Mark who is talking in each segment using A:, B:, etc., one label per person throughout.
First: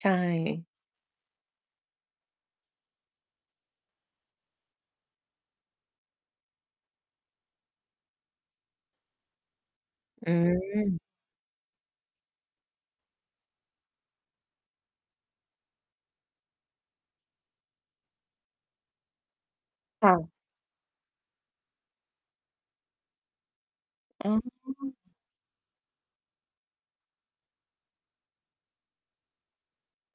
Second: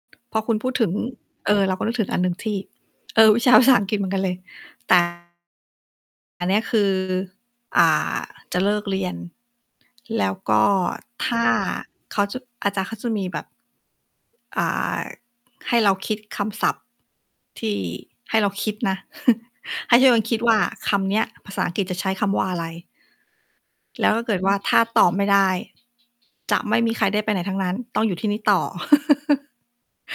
A: ใช
B: พอคุณพ
A: ่
B: ูดถึง เออ เราก็นึกถึงอันหนึ่งที่ เออ วิชาภาษาอังกฤษ เหมือนกันเลย แต่ อันเนี้ยคือ อ่า จะเลิกเรียน แ
A: อ
B: ล้
A: ื
B: วก็
A: ม
B: ถ้าเขาจะ อาจารย์เขาจะมีแบบ อ่า ให้เราคิดคำศัพท์ที่ ให้เราคิดนะ ให้ท
A: ค
B: ุก
A: ่
B: คน
A: ะ
B: คิดว่า คำเนี้ย ภาษาอังกฤษจะใช้คำว่าอะไร? แล้วถ้
A: อ
B: า
A: ื
B: เกิด ว่า ถ้า
A: ม
B: ตอบไม่ได้ จะไม่มีใครได้ไปไหนทั้งนั้น ต้องอยู่ที่นี่ต่อ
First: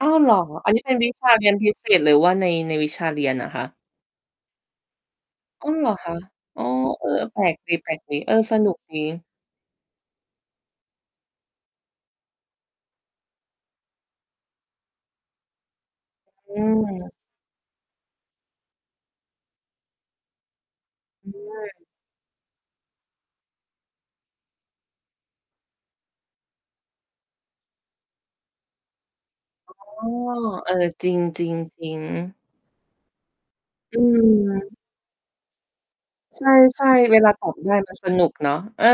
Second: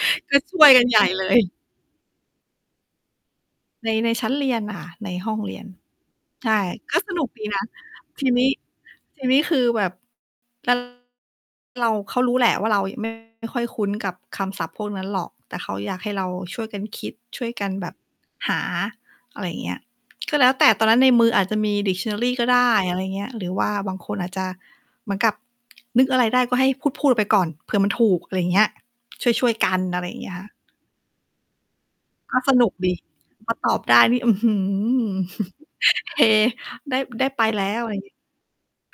A: อ้าว เหร
B: ก
A: อ?
B: ็ช่ว
A: อั
B: ย
A: นนี
B: กั
A: ้
B: น
A: เป็
B: ใ
A: น
B: หญ่
A: วิช
B: เล
A: า เรีย
B: ย
A: นพิเศษหรือว่าใน ในวิชาเรียนอะคะ?
B: ใน ในชั้นเรียนน่ะค่ะ ในห้องเรีย
A: อ
B: น
A: ้าว เหรอ คะ?
B: ใช่
A: อ๋อ
B: ก็
A: เอ
B: ส
A: อ
B: นุก
A: แป
B: ดี
A: ลก
B: นะ
A: ดี
B: ท
A: ๆ
B: ี
A: เออ
B: นี้
A: สนุกดี
B: ทีนี้คือแบบ [unintelligible] เรา เขารู้แหละว่า เรายัง ไม่ ค่อยคุ้นกับคำศัพท์พวกนั้นหรอก แต่เขาอยากให้เรา
A: อื
B: ช่วยกันคิ
A: ม
B: ดช่วยกันแบบหา อะไรอย่างเงี้ย ก็แล้วแต่ตอนนั้นในมื
A: อื
B: ออาจจะมี
A: ม
B: Dictionary ก็ได้ อะไรอย่างเงี้ย หรือว่าบางคนอาจจะเหมือนกับ นึกอะไรได้ ก็ให้พูด ๆ ไปก่อนเผื่อมันถูก อะไรอย่างเงี้ย ช่วย ๆ ก
A: อ๋
B: ั
A: อ
B: นอะไรอย่างเงี้ยค่ะ
A: เออ จริง ๆ ๆ
B: ก็สนุก ดี พอ ตอบได
A: อื
B: ้นี่ อื้อฮื
A: ม
B: อ เฮ
A: ใช่
B: ได้
A: ๆ เว
B: ได้
A: ลา
B: ไป
A: ตอบ
B: แล
A: ได
B: ้
A: ้
B: ว อะ
A: ม
B: ไร
A: ั
B: อ
A: น
B: ย่าง
A: ส
B: งี้
A: นุกเนาะ เออ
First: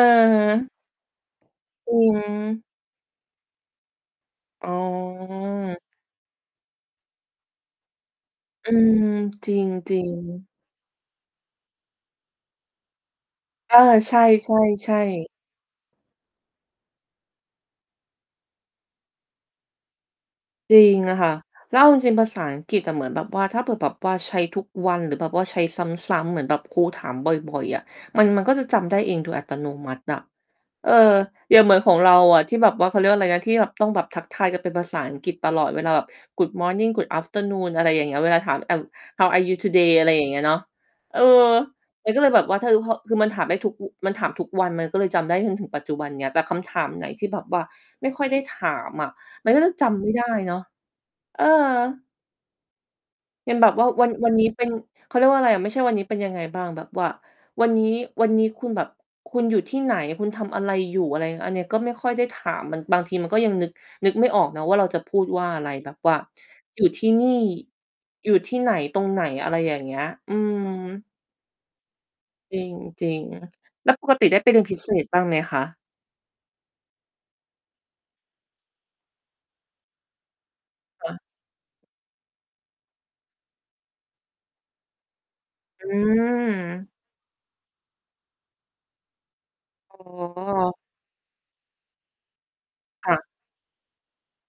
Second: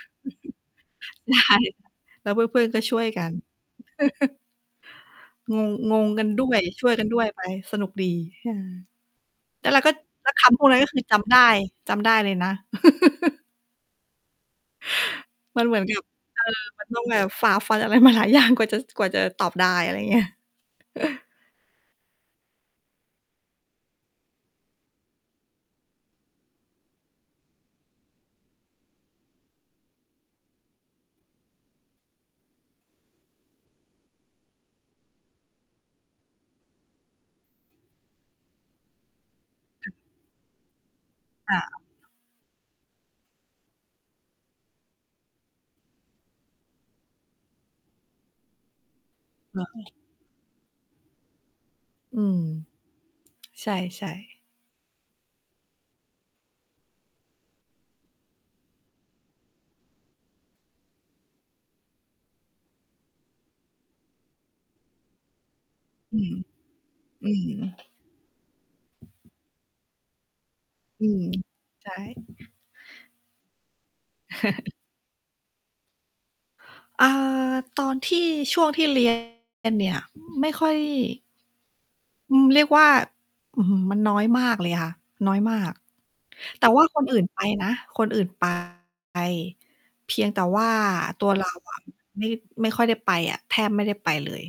B: ใช่
A: อื
B: แล้วเพื่
A: ม
B: อน ๆ ก็ช่วยกัน
A: อ๋อ
B: งง งงกัน ด้วย ช่วยกันด้วยไป สนุกดี ค่ะ
A: อืม จร
B: แล้วเราก็
A: ิง
B: แล้วค
A: ๆ
B: ำพวกนั้นก็คือจำได้ จำได้เลยนะ
A: เออ ใช่ ๆ ๆ
B: มันเหมือน กับ เออ มันต้อง แบบฝ่าฟันอะไร มาหลายอย่าง กว่าจะ กว่าจะตอบได้ อะไรอย่างเงี้ย
A: จริงอะค่ะ แล้วเอาจริง ๆ ภาษาอังกฤษอะ เหมือนแบบว่า ถ้าเกิดแบบว่าใช้ทุกวัน หรือแบบว่าใช้ซ้ำ ๆ เหมือนแบบครูถามบ่อย ๆ อะ มัน มันก็จะจำได้เองโดยอัตโนมัติอะ เออ อย่างเหมือนของเราอะ ที่แบบว่า เขาเรียกว่าอะไรนะ ที่แบบต้องแบบทักทายกันเป็นภาษาอังกฤษตลอดเวลาแบบ Good Morning Good Afternoon อะไรอย่างเงี้ย เวลาถาม I'm how are you today? อะไรอย่างเงี้ยเนาะ เออ
B: ค่ะ
A: มันก็เลยแบบว่า ท คือพอ คือมันถามได้ทุกอุก มันถามทุกวันมันก็เลยจำได้จนถึงปัจจุบันนี้ แต่คำถามไหนที่แบบว่าไม่ค่อยได้ถามอะ มัน
B: เ
A: ก
B: หร
A: ็
B: อ
A: จะ จำ ไม่ได้เนาะ เออ
B: อืม
A: เป็นแ
B: ใ
A: บ
B: ช
A: บว่าวั
B: ่
A: น วัน
B: ๆ
A: นี้เป็น เขาเรียกว่าอะไรอะ ไม่ใช่วันนี้เป็นยังไงบ้าง แบบว่า วันนี้ วันนี้คุณแบบคุณอยู่ที่ไหน คุณทำอะไรอยู่ อะไร อันนี้ก็ไม่ค่อยได้ถาม มัน บางทีมันก็ยังนึก นึกไม่ออกนะว่า เราจะพูดว่าอะไร แบบว่
B: อื
A: า
B: อ
A: อยู่ที่น
B: อ
A: ี
B: ื
A: ่
B: ม
A: อยู่ที่ไหน ตรงไหน อะไรอย่างเงี้ย อืม
B: อืม ใช่
A: จริง จริง แล้วปกติได้ไปเรียน พิเศษ บ้างไหมคะ?
B: อ่า ตอนที่ ช่วงที่ เรียน เนี่ย ไม่ค่อย
A: ค่ะ
B: อืม เรียกว่า อื้อฮือ มันน้อยมากเลยค่ะ น้อยมาก
A: อื
B: แต่ว่า
A: ม
B: คนอื่นไปนะ คนอื่น ไป
A: อ๋
B: เพียงแต่ว่า
A: อ
B: ตัวเราอะ ไม่ ไม่ค่อยได้
A: ค
B: ไป
A: ่ะ
B: อะ แทบไม่ได้ไปเลย